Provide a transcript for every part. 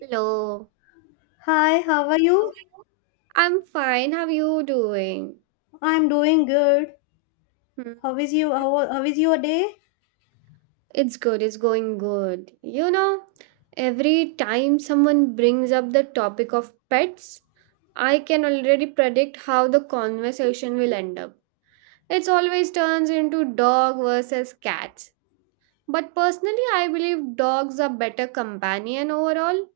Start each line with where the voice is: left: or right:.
right: Hello,
left: Hi, how are you?
right: I'm fine. How are you doing?
left: I'm doing good.
right: Hmm.
left: How is you? How is your day?
right: It's good, it's going good. Every time someone brings up the topic of pets, I can already predict how the conversation will end up. It always turns into dog versus cats. But personally, I believe dogs are better companion overall.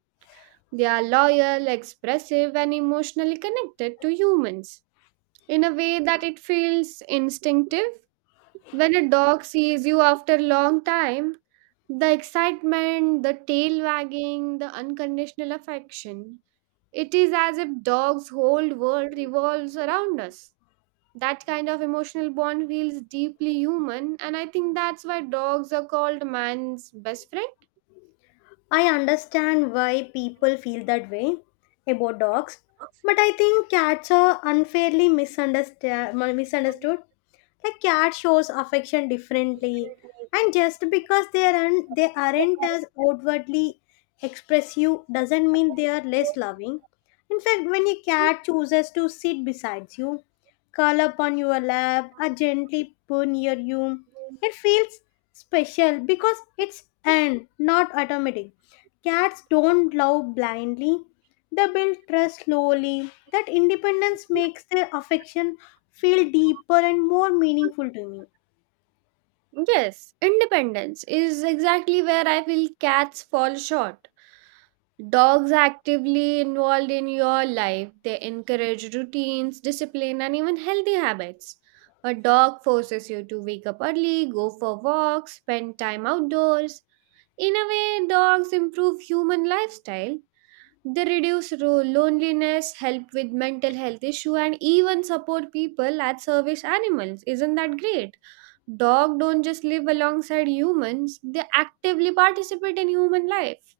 right: They are loyal, expressive, and emotionally connected to humans in a way that it feels instinctive. When a dog sees you after a long time, the excitement, the tail wagging, the unconditional affection, it is as if dog's whole world revolves around us. That kind of emotional bond feels deeply human, and I think that's why dogs are called man's best friend.
left: I understand why people feel that way about dogs, but I think cats are unfairly misunderstood. Like cat shows affection differently, and just because they aren't as outwardly expressive doesn't mean they are less loving. In fact, when a cat chooses to sit beside you, curl up on your lap, or gently purr near you, it feels special because it's earned, not automatic. Cats don't love blindly, they build trust slowly. That independence makes their affection feel deeper and more meaningful to me.
right: Yes, independence is exactly where I feel cats fall short. Dogs actively involved in your life. They encourage routines, discipline, and even healthy habits. A dog forces you to wake up early, go for walks, spend time outdoors. In a way, dogs improve human lifestyle. They reduce loneliness, help with mental health issue, and even support people as service animals. Isn't that great? Dog don't just live alongside humans; they actively participate in human life.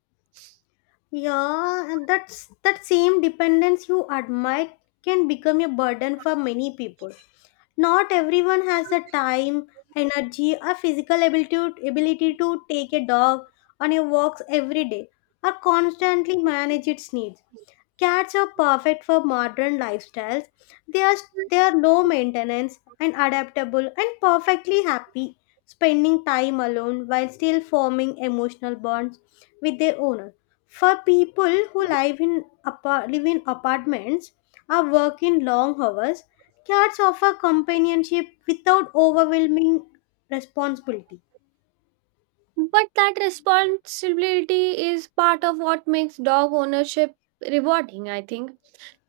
left: Yeah, and that same dependence you admire can become a burden for many people. Not everyone has the time, energy, or physical ability to take a dog on a walk every day or constantly manage its needs. Cats are perfect for modern lifestyles. They are, they are low maintenance and adaptable and perfectly happy spending time alone while still forming emotional bonds with their owner. For people who live in apartments or work in long hours, cats offer companionship without overwhelming responsibility.
right: But that responsibility is part of what makes dog ownership rewarding, I think.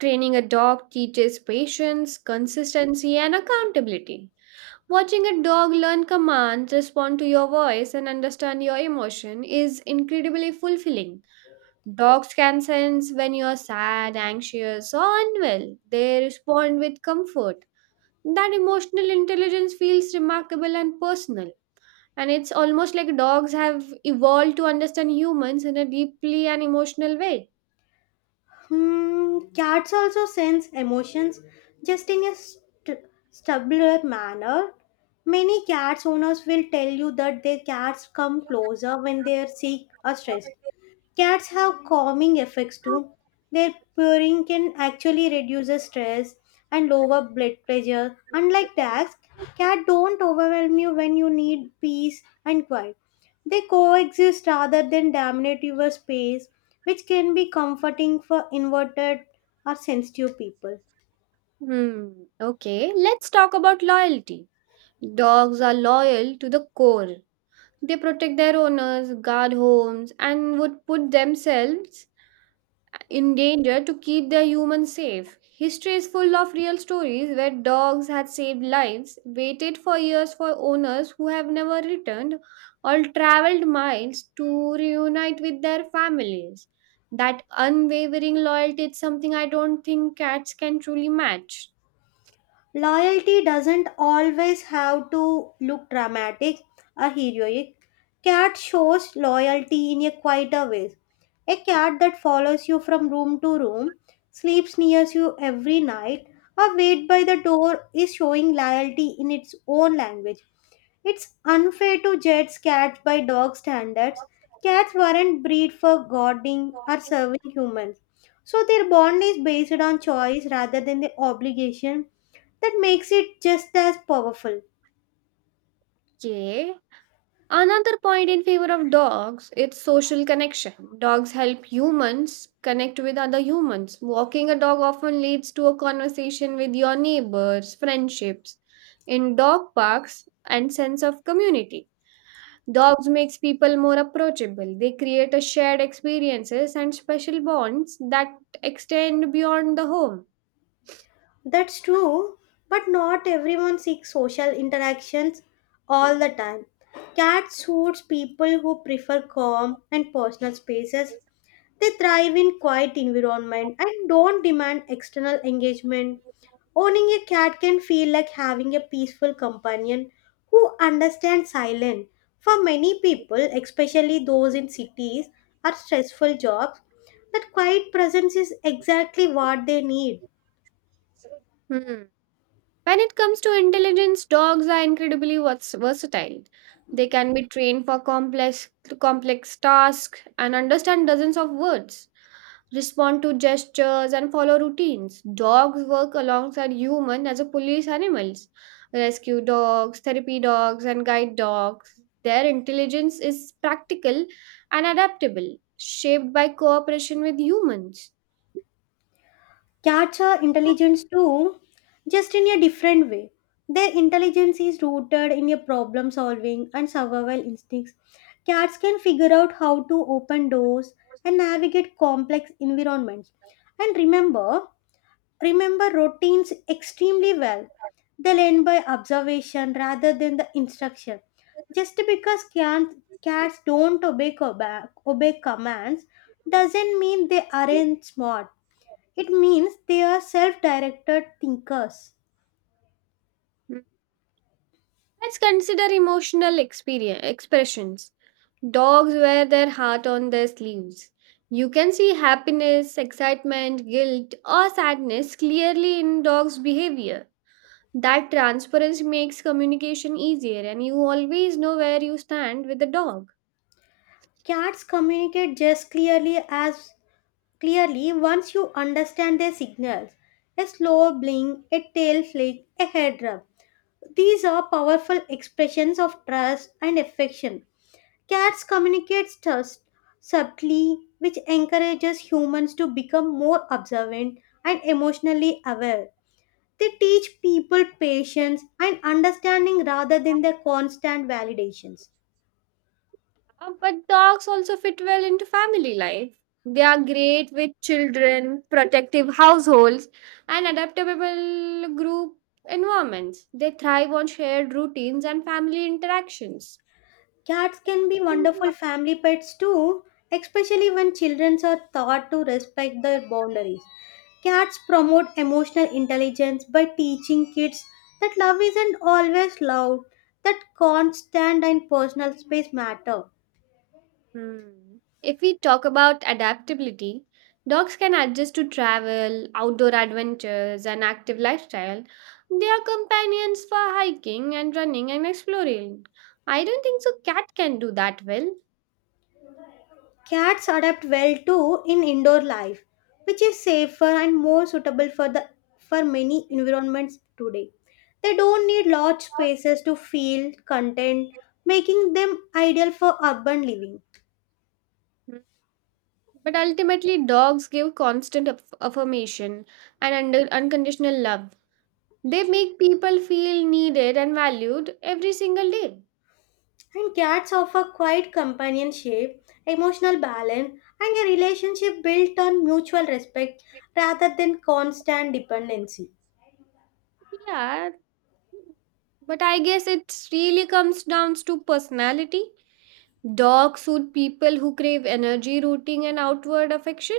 right: Training a dog teaches patience, consistency, and accountability. Watching a dog learn commands, respond to your voice, and understand your emotion is incredibly fulfilling. Dogs can sense when you're sad, anxious, or unwell. They respond with comfort. That emotional intelligence feels remarkable and personal. And it's almost like dogs have evolved to understand humans in a deeply and emotional way.
left: Cats also sense emotions, just in a subtler manner. Many cats owners will tell you that their cats come closer when they are sick or stressed. Cats have calming effects too. Their purring can actually reduce the stress and lower blood pressure. Unlike dogs, cats don't overwhelm you when you need peace and quiet. They coexist rather than dominate your space, which can be comforting for inverted or sensitive people.
right: Hmm. Okay, let's talk about loyalty. Dogs are loyal to the core. They protect their owners, guard homes, and would put themselves in danger to keep their humans safe. History is full of real stories where dogs had saved lives, waited for years for owners who have never returned, or traveled miles to reunite with their families. That unwavering loyalty is something I don't think cats can truly match.
left: Loyalty doesn't always have to look dramatic or heroic. Cat shows loyalty in a quieter way. A cat that follows you from room to room, sleeps near you every night, or waits by the door is showing loyalty in its own language. It's unfair to judge cats by dog standards. Cats weren't bred for guarding or serving humans. So their bond is based on choice rather than the obligation. That makes it just as powerful.
right: Okay, another point in favor of dogs its social connection. Dogs help humans connect with other humans. Walking a dog often leads to a conversation with your neighbors, friendships in dog parks, and sense of community. Dogs makes people more approachable. They create a shared experiences and special bonds that extend beyond the home.
left: That's true, but not everyone seeks social interactions all the time. Cats suits people who prefer calm and personal spaces. They thrive in quiet environment and don't demand external engagement. Owning a cat can feel like having a peaceful companion who understands silence. For many people, especially those in cities or stressful jobs, that quiet presence is exactly what they need.
right: Hmm. When it comes to intelligence, dogs are incredibly versatile. They can be trained for complex tasks and understand dozens of words, respond to gestures and follow routines. Dogs work alongside humans as a police animals, rescue dogs, therapy dogs and guide dogs. Their intelligence is practical and adaptable, shaped by cooperation with humans.
left: Cats are intelligent too, just in a different way. Their intelligence is rooted in a problem solving and survival instincts. Cats can figure out how to open doors and navigate complex environments. And remember routines extremely well. They learn by observation rather than the instruction. Just because cats don't obey commands doesn't mean they aren't smart. It means they are self directed thinkers.
right: Hmm, Let's consider emotional experience expressions. Dogs wear their heart on their sleeves. You can see happiness, excitement, guilt, or sadness clearly in dogs' behavior. That transparency makes communication easier, and you always know where you stand with the dog.
left: Cats communicate just clearly as clearly once you understand their signals. A slow blink, a tail flick, a head rub. These are powerful expressions of trust and affection. Cats communicate subtly, which encourages humans to become more observant and emotionally aware. They teach people patience and understanding rather than their constant validations.
right: But dogs also fit well into family life. They are great with children, protective households, and adaptable group environments. They thrive on shared routines and family interactions.
left: Cats can be wonderful family pets too, especially when children are taught to respect their boundaries. Cats promote emotional intelligence by teaching kids that love isn't always loud, that constant and personal space matter.
right: Hmm. If we talk about adaptability, dogs can adjust to travel, outdoor adventures, and active lifestyle. They are companions for hiking and running and exploring. I don't think so cat can do that well.
left: Cats adapt well too in indoor life, which is safer and more suitable for many environments today. They don't need large spaces to feel content, making them ideal for urban living.
right: Mm. But ultimately, dogs give constant affirmation and unconditional love. They make people feel needed and valued every single day.
left: And cats offer quiet companionship, emotional balance, and a relationship built on mutual respect rather than constant dependency.
right: Yeah, but I guess it really comes down to personality. Dogs suit people who crave energy, rooting, and outward affection.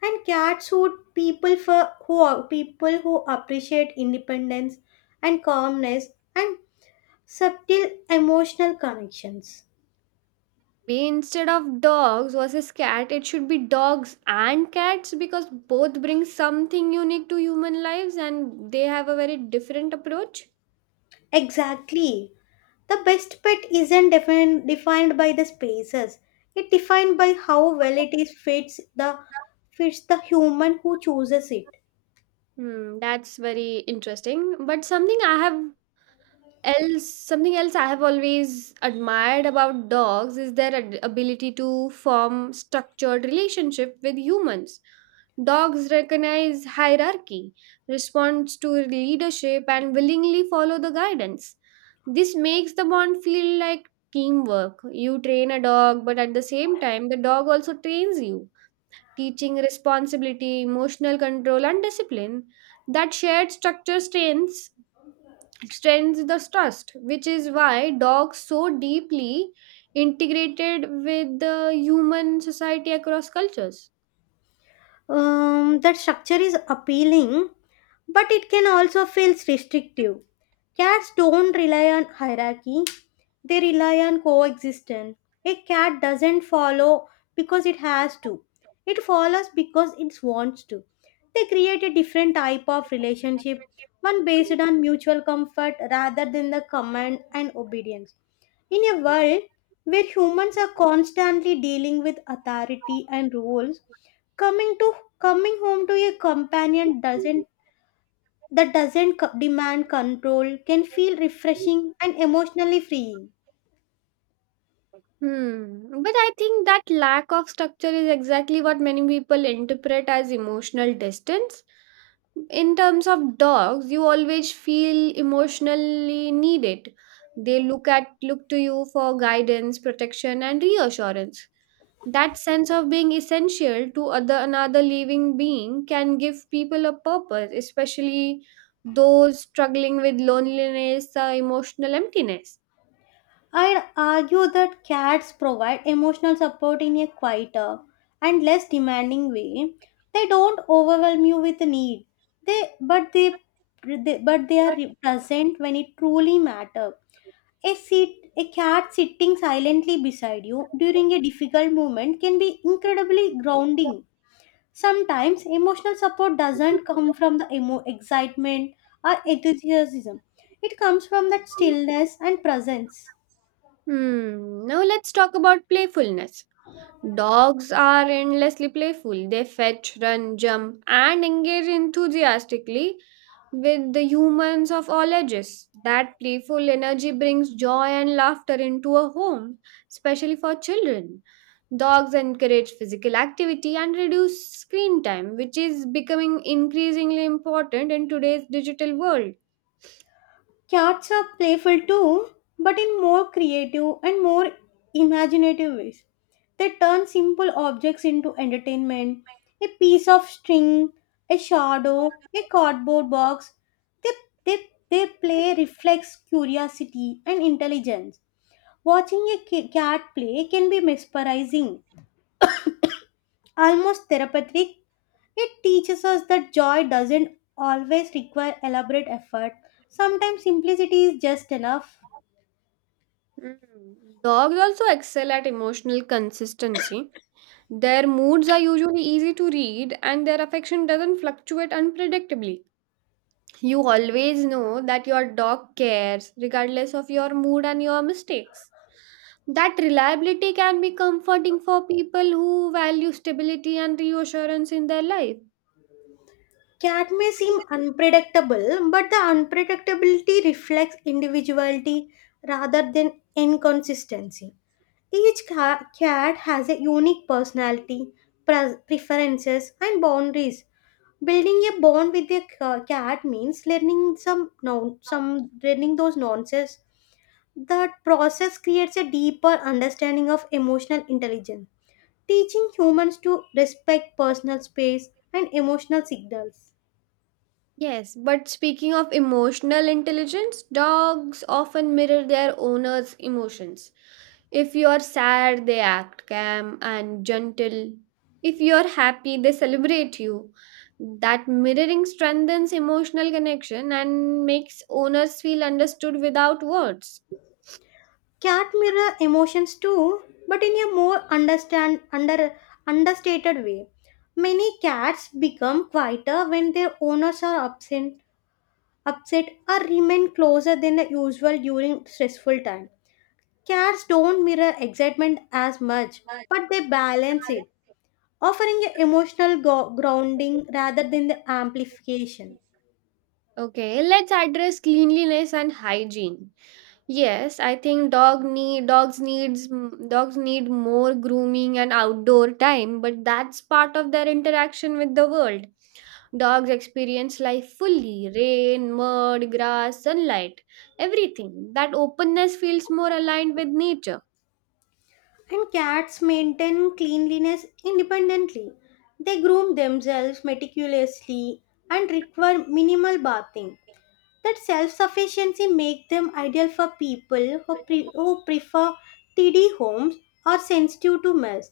left: And cats would people for who are people who appreciate independence and calmness and subtle emotional connections.
right: We instead of dogs versus cat, it should be dogs and cats because both bring something unique to human lives and they have a very different approach.
left: Exactly, the best pet isn't defined by the spaces, it defined by how well it is fits the human who chooses it.
right: Hmm, that's very interesting. But something else I have always admired about dogs is their ability to form structured relationship with humans. Dogs recognize hierarchy, responds to leadership and willingly follow the guidance. This makes the bond feel like teamwork. You train a dog, but at the same time the dog also trains you, teaching responsibility, emotional control and discipline. That shared structure strengthens the trust, which is why dogs so deeply integrated with the human society across cultures.
left: That structure is appealing, but it can also feel restrictive. Cats don't rely on hierarchy, they rely on coexistence. A cat doesn't follow because it has to. It follows because it wants to. They create a different type of relationship, one based on mutual comfort rather than the command and obedience. In a world where humans are constantly dealing with authority and rules, coming to coming home to a companion doesn't that doesn't co- demand control can feel refreshing and emotionally freeing.
right: Hmm. But I think that lack of structure is exactly what many people interpret as emotional distance. In terms of dogs, you always feel emotionally needed. They look to you for guidance, protection and reassurance. That sense of being essential to other another living being can give people a purpose, especially those struggling with loneliness or emotional emptiness.
left: I'd argue that cats provide emotional support in a quieter and less demanding way. They don't overwhelm you with need. They but they, they are present when it truly matters. A sit a cat sitting silently beside you during a difficult moment can be incredibly grounding. Sometimes emotional support doesn't come from the excitement or enthusiasm. It comes from that stillness and presence.
right: Now let's talk about playfulness. Dogs are endlessly playful. They fetch, run, jump, and engage enthusiastically with the humans of all ages. That playful energy brings joy and laughter into a home, especially for children. Dogs encourage physical activity and reduce screen time, which is becoming increasingly important in today's digital world.
left: Cats are playful too, but in more creative and more imaginative ways. They turn simple objects into entertainment: a piece of string, a shadow, a cardboard box. They, they, they play reflects curiosity and intelligence. Watching a cat play can be mesmerizing, almost therapeutic. It teaches us that joy doesn't always require elaborate effort. Sometimes simplicity is just enough.
right: Mm. Dogs also excel at emotional consistency. Their moods are usually easy to read, and their affection doesn't fluctuate unpredictably. You always know that your dog cares, regardless of your mood and your mistakes. That reliability can be comforting for people who value stability and reassurance in their life.
left: Cat may seem unpredictable, but the unpredictability reflects individuality rather than inconsistency. Each cat has a unique personality, preferences, and boundaries. Building a bond with a cat means learning some non- some learning those nuances. That process creates a deeper understanding of emotional intelligence, teaching humans to respect personal space and emotional signals.
right: Yes, but speaking of emotional intelligence, dogs often mirror their owner's emotions. If you're sad, they act calm and gentle. If you're happy, they celebrate you. That mirroring strengthens emotional connection and makes owners feel understood without words.
left: Cat mirror emotions too, but in a more understand under understated way. Many cats become quieter when their owners are absent, upset or remain closer than the usual during stressful time. Cats don't mirror excitement as much, but they balance it, offering an emotional grounding rather than the amplification.
right: Okay, let's address cleanliness and hygiene. Yes, I think dogs needs dogs need more grooming and outdoor time, but that's part of their interaction with the world. Dogs experience life fully, rain, mud, grass, sunlight, everything. That openness feels more aligned with nature.
left: And cats maintain cleanliness independently. They groom themselves meticulously and require minimal bathing. That self sufficiency makes them ideal for people who prefer tidy homes or sensitive to mess.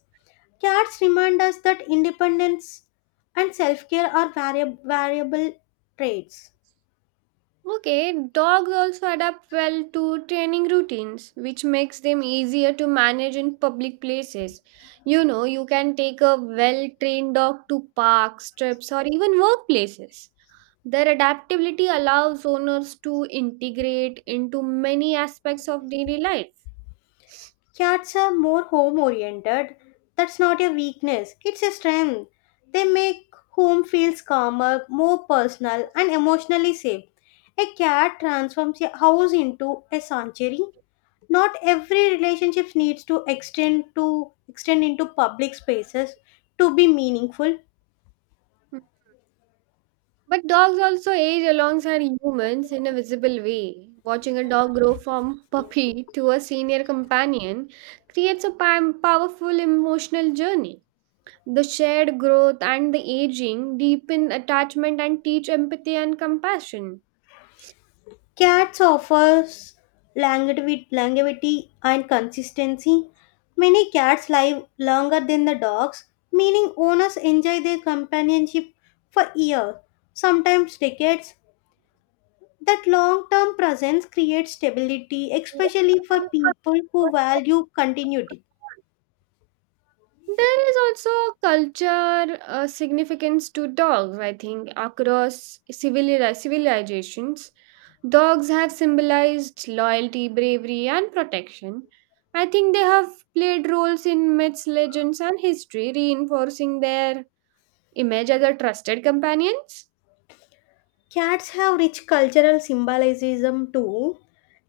left: Cats remind us that independence and self care are variable traits.
right: Okay, dogs also adapt well to training routines, which makes them easier to manage in public places. You can take a well trained dog to parks, trips, or even workplaces. Their adaptability allows owners to integrate into many aspects of daily life.
left: Cats are more home oriented. That's not a weakness, it's a strength. They make home feels calmer, more personal, and emotionally safe. A cat transforms a house into a sanctuary. Not every relationship needs to extend into public spaces to be meaningful.
right: But dogs also age alongside humans in a visible way. Watching a dog grow from puppy to a senior companion creates a powerful emotional journey. The shared growth and the aging deepen attachment and teach empathy and compassion.
left: Cats offers longevity and consistency. Many cats live longer than the dogs, meaning owners enjoy their companionship for years, sometimes decades. That long-term presence creates stability, especially for people who value continuity.
right: There is also a culture significance to dogs, I think, across civilizations. Dogs have symbolized loyalty, bravery, and protection. I think they have played roles in myths, legends, and history, reinforcing their image as a trusted companions.
left: Cats have rich cultural symbolism too.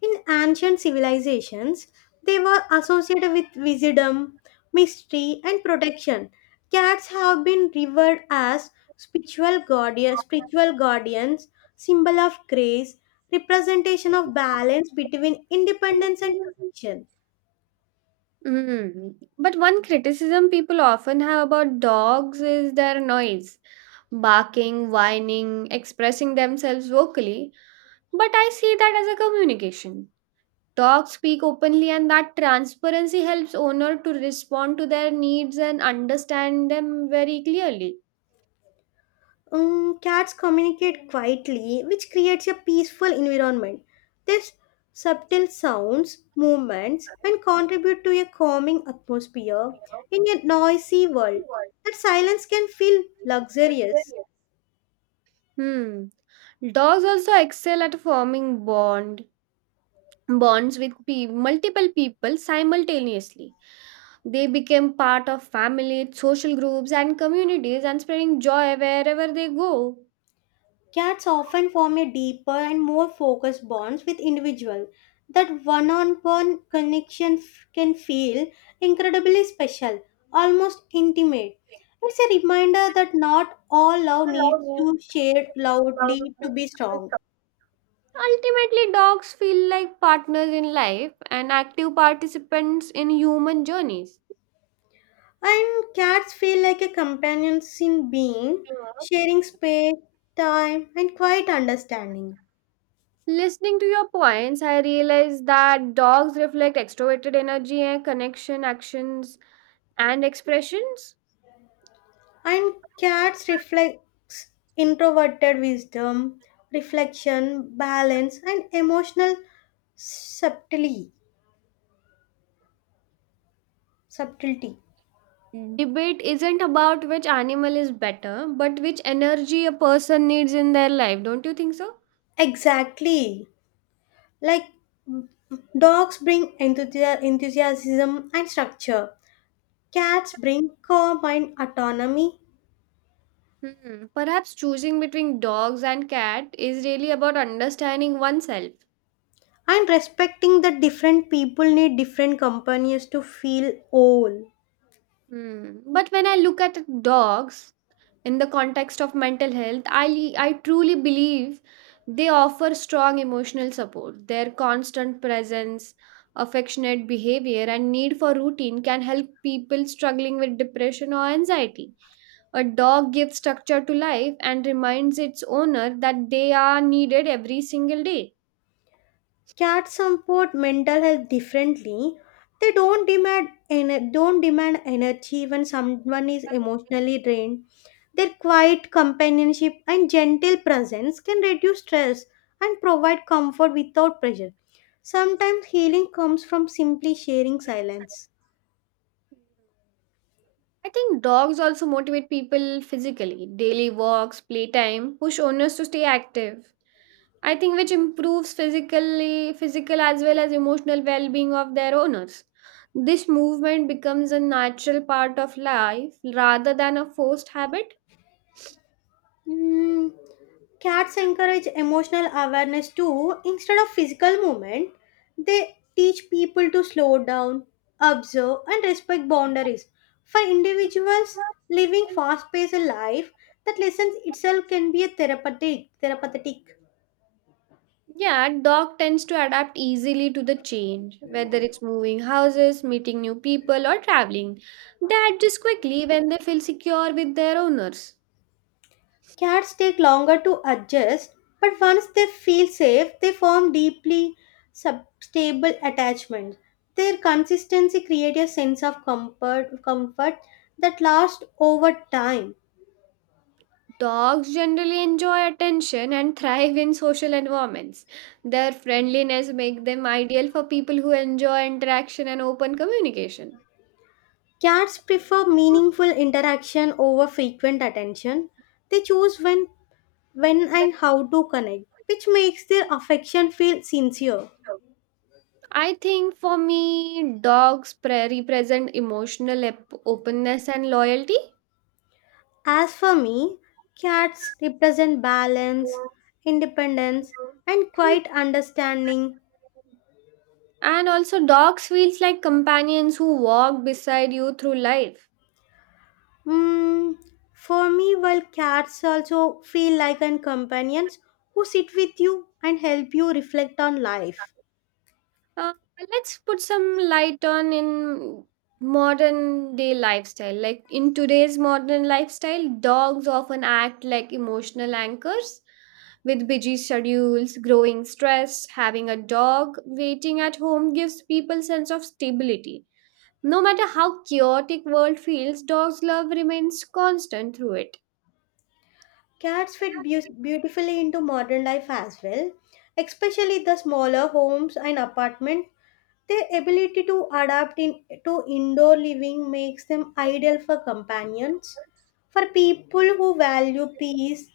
left: In ancient civilizations, they were associated with wisdom, mystery, and protection. Cats have been revered as spiritual guardians, symbol of grace, representation of balance between independence and tradition.
right: Mm. But one criticism people often have about dogs is their noise, barking, whining, expressing themselves vocally. But I see that as a communication. Dogs speak openly, and that transparency helps owner to respond to their needs and understand them very clearly.
left: Cats communicate quietly, which creates a peaceful environment. Their subtle sounds, movements, and contribute to a calming atmosphere in a noisy world. That silence can feel luxurious.
right: Hmm. Dogs also excel at forming bonds with multiple people simultaneously. They became part of families, social groups, and communities and spreading joy wherever they go.
left: Cats often form a deeper and more focused bonds with individuals. That one-on-one connection can feel incredibly special, almost intimate. It's a reminder that not all love needs to share loudly to be strong.
right: Ultimately, dogs feel like partners in life and active participants in human journeys.
left: And cats feel like a companions in being,
right: Yeah.
left: sharing space, time, and quiet understanding.
right: Listening to your points, I realized that dogs reflect extroverted energy and connection, actions, and expressions.
left: And cats reflects introverted wisdom, reflection, balance, and emotional subtlety. subtlety.
right: Debate isn't about which animal is better, but which energy a person needs in their life. Don't you think so?
left: Exactly. Like dogs bring enthusiasm and structure. Cats bring calm and autonomy.
right: Hmm. Perhaps choosing between dogs and cat is really about understanding oneself.
left: And respecting the different people need different companions to feel whole.
right: Hmm. But when I look at dogs in the context of mental health, I truly believe they offer strong emotional support. Their constant presence, affectionate behavior, and need for routine can help people struggling with depression or anxiety. A dog gives structure to life and reminds its owner that they are needed every single day.
left: Cats support mental health differently. They don't demand energy when someone is emotionally drained. Their quiet companionship and gentle presence can reduce stress and provide comfort without pressure. Sometimes healing comes from simply sharing silence.
right: I think dogs also motivate people physically. Daily walks, playtime push owners to stay active. I think which improves physical as well as emotional well-being of their owners. This movement becomes a natural part of life rather than a forced habit.
left: Mm, Cats encourage emotional awareness too. Instead of physical movement, they teach people to slow down, observe, and respect boundaries. For individuals living fast-paced life, that lessons itself can be a therapeutic.
right: Yeah, dog tends to adapt easily to the change, whether it's moving houses, meeting new people, or traveling. They adjust quickly when they feel secure with their owners.
left: Cats take longer to adjust, but once they feel safe, they form deeply stable attachments. Their consistency creates a sense of comfort that lasts over time.
right: Dogs generally enjoy attention and thrive in social environments. Their friendliness makes them ideal for people who enjoy interaction and open communication.
left: Cats prefer meaningful interaction over frequent attention. They choose when and how to connect, which makes their affection feel sincere.
right: I think for me, dogs represent emotional openness and loyalty.
left: As for me, cats represent balance, independence, and quiet understanding.
right: And also, dogs feels like companions who walk beside you through life.
left: Mm, for me, while cats also feel like an companions who sit with you and help you reflect on life.
right: Uh, let's put some light on in modern day lifestyle. Like in today's modern lifestyle, dogs often act like emotional anchors. With busy schedules, growing stress, having a dog waiting at home gives people sense of stability. No matter how chaotic world feels, dog's love remains constant through it.
left: Cats fit beautifully into modern life as well, especially the smaller homes and apartments. Their ability to adapt to indoor living makes them ideal for companions. For people who value peace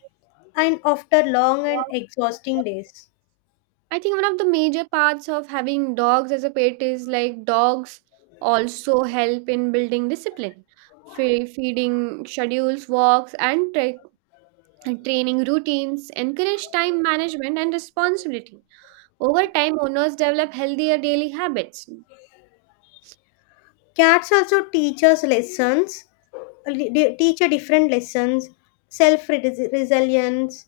left: and after long and
right: Wow.
left: exhausting days.
right: I think one of the major parts of having dogs as a pet is like dogs also help in building discipline, feeding schedules, walks, and training routines, encourage time management and responsibility. Over time, owners develop healthier daily habits.
left: Cats also teach a different lessons: self resilience,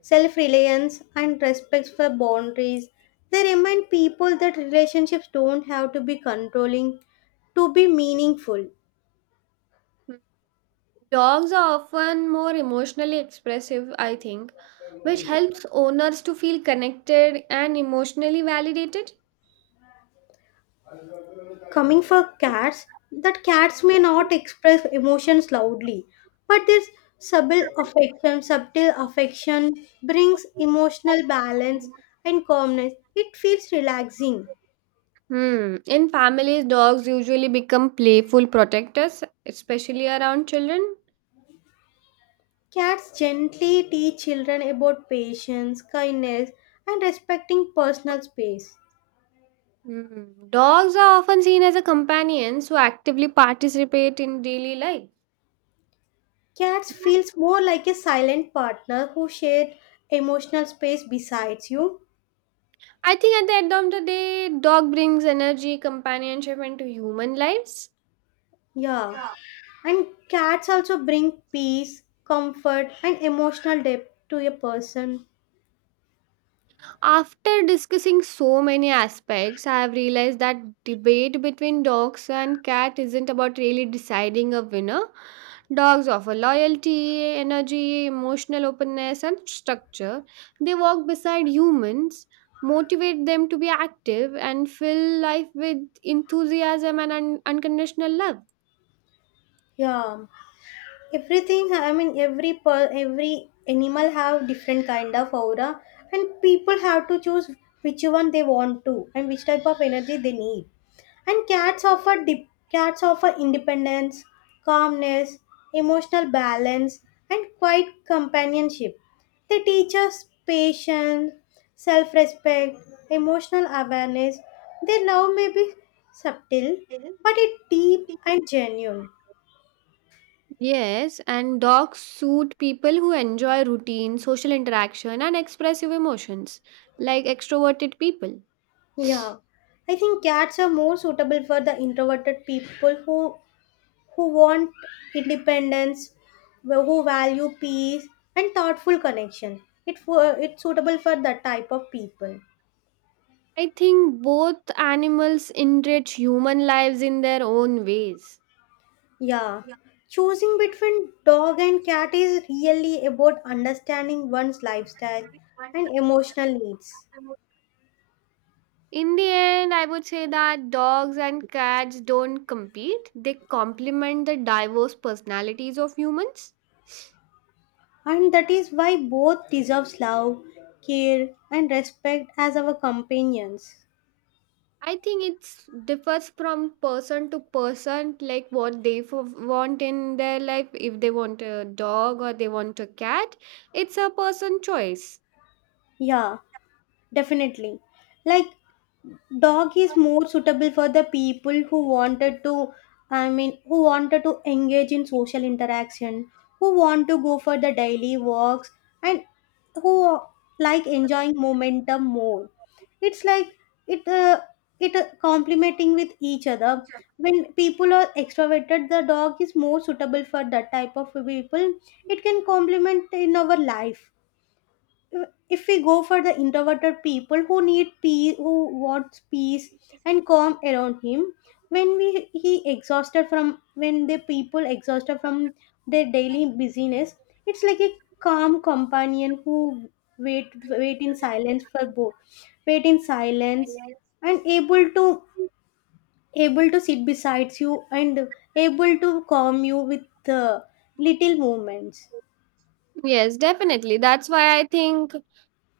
left: self reliance, and respect for boundaries. They remind people that relationships don't have to be controlling to be meaningful.
right: Dogs are often more emotionally expressive, I think, which helps owners to feel connected and emotionally validated.
left: Coming for cats, that cats may not express emotions loudly, but this subtle affection brings emotional balance and calmness. It feels relaxing.
right: Hmm. In families, dogs usually become playful protectors, especially around children.
left: Cats gently teach children about patience, kindness, and respecting personal space.
right: Hmm. Dogs are often seen as a companions who actively participate in daily life.
left: Cats feels more like a silent partner who share emotional space besides you.
right: I think at the end of the day, dog brings energy, companionship into human lives.
left: Yeah. And cats also bring peace, comfort, and emotional depth to a person.
right: After discussing so many aspects, I have realized that debate between dogs and cat isn't about really deciding a winner. Dogs offer loyalty, energy, emotional openness, and structure. They walk beside humans, motivate them to be active, and fill life with enthusiasm and unconditional love.
left: Yeah. Everything I mean, every animal have different kind of aura, and people have to choose which one they want to and which type of energy they need. And cats offer independence, calmness, emotional balance, and quiet companionship. They teach us patience, self-respect, emotional awareness. Their love may be subtle, but it's deep and genuine.
right: Yes, and dogs suit people who enjoy routine, social interaction, and expressive emotions, like extroverted people.
left: Yeah, I think cats are more suitable for the introverted people who want independence, who value peace and thoughtful connection. It's suitable for that type of people.
right: I think both animals enrich human lives in their own ways.
left: Yeah. Choosing between dog and cat is really about understanding one's lifestyle and emotional needs.
right: In the end, I would say that dogs and cats don't compete, they complement the diverse personalities of humans.
left: And that is why both deserves love, care and respect as our companions.
right: I think it's differs from person to person, like what they want in their life. If they want a dog or they want a cat, it's a person choice.
left: Yeah, definitely. Like dog is more suitable for the people who wanted to engage in social interaction, who want to go for the daily walks, and who like enjoying momentum more. It's like, it it complementing with each other. When people are extroverted, the dog is more suitable for that type of people. It can complement in our life. If we go for the introverted people who need peace, who wants peace and calm around him, when we he exhausted from when the people exhausted from their daily busyness, it's like a calm companion who wait wait in silence for both wait in silence, and able to sit beside you and able to calm you with uh, little movements.
right: Yes, definitely. That's why I think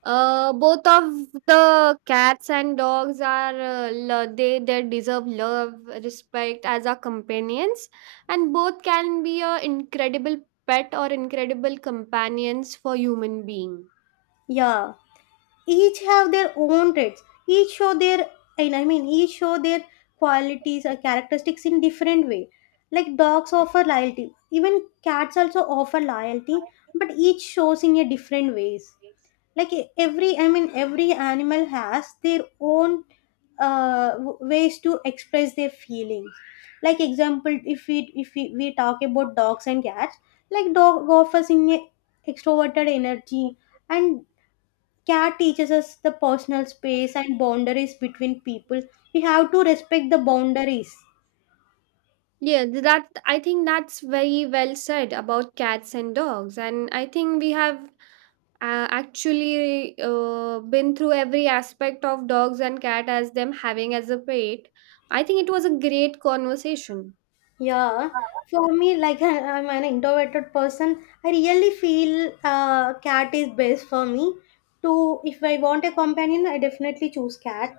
right: both of the cats and dogs are they deserve love, respect as our companions, and both can be a incredible pet or incredible companions for human being.
left: Yeah, each have their own traits, each show their qualities or characteristics in different way. Like dogs offer loyalty, even cats also offer loyalty, but each shows in a different ways. Like e- every I mean every animal has their own ways to express their feelings. Like example, if we talk about dogs and cats, like dog offers in a extroverted energy, and care teaches us the personal space and boundaries between people. We have to respect the boundaries.
right: Yeah, that I think that's very well said about cats and dogs, and I think we have actually been through every aspect of dogs and cat as them having as a pet. I think it was a great conversation.
left: Yeah, for me, like I am an introverted person, I really feel cat is best for me. To if I want a companion, I definitely choose cat.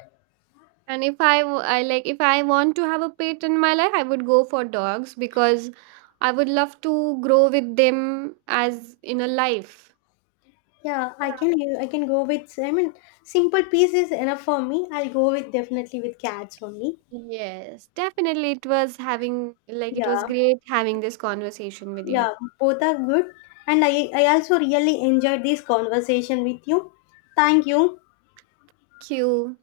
right: And if I, I like, if I want to have a pet in my life, I would go for dogs because I would love to grow with them as in a life.
left: Yeah, I can go with, I mean, simple piece is enough for me. I'll go with definitely with cats only.
right: Yes, definitely. It was having like it was
left: Yeah.
right: great having this conversation with you.
left: Yeah, both are good. And I also really enjoyed this conversation with you. Thank you.
right: Q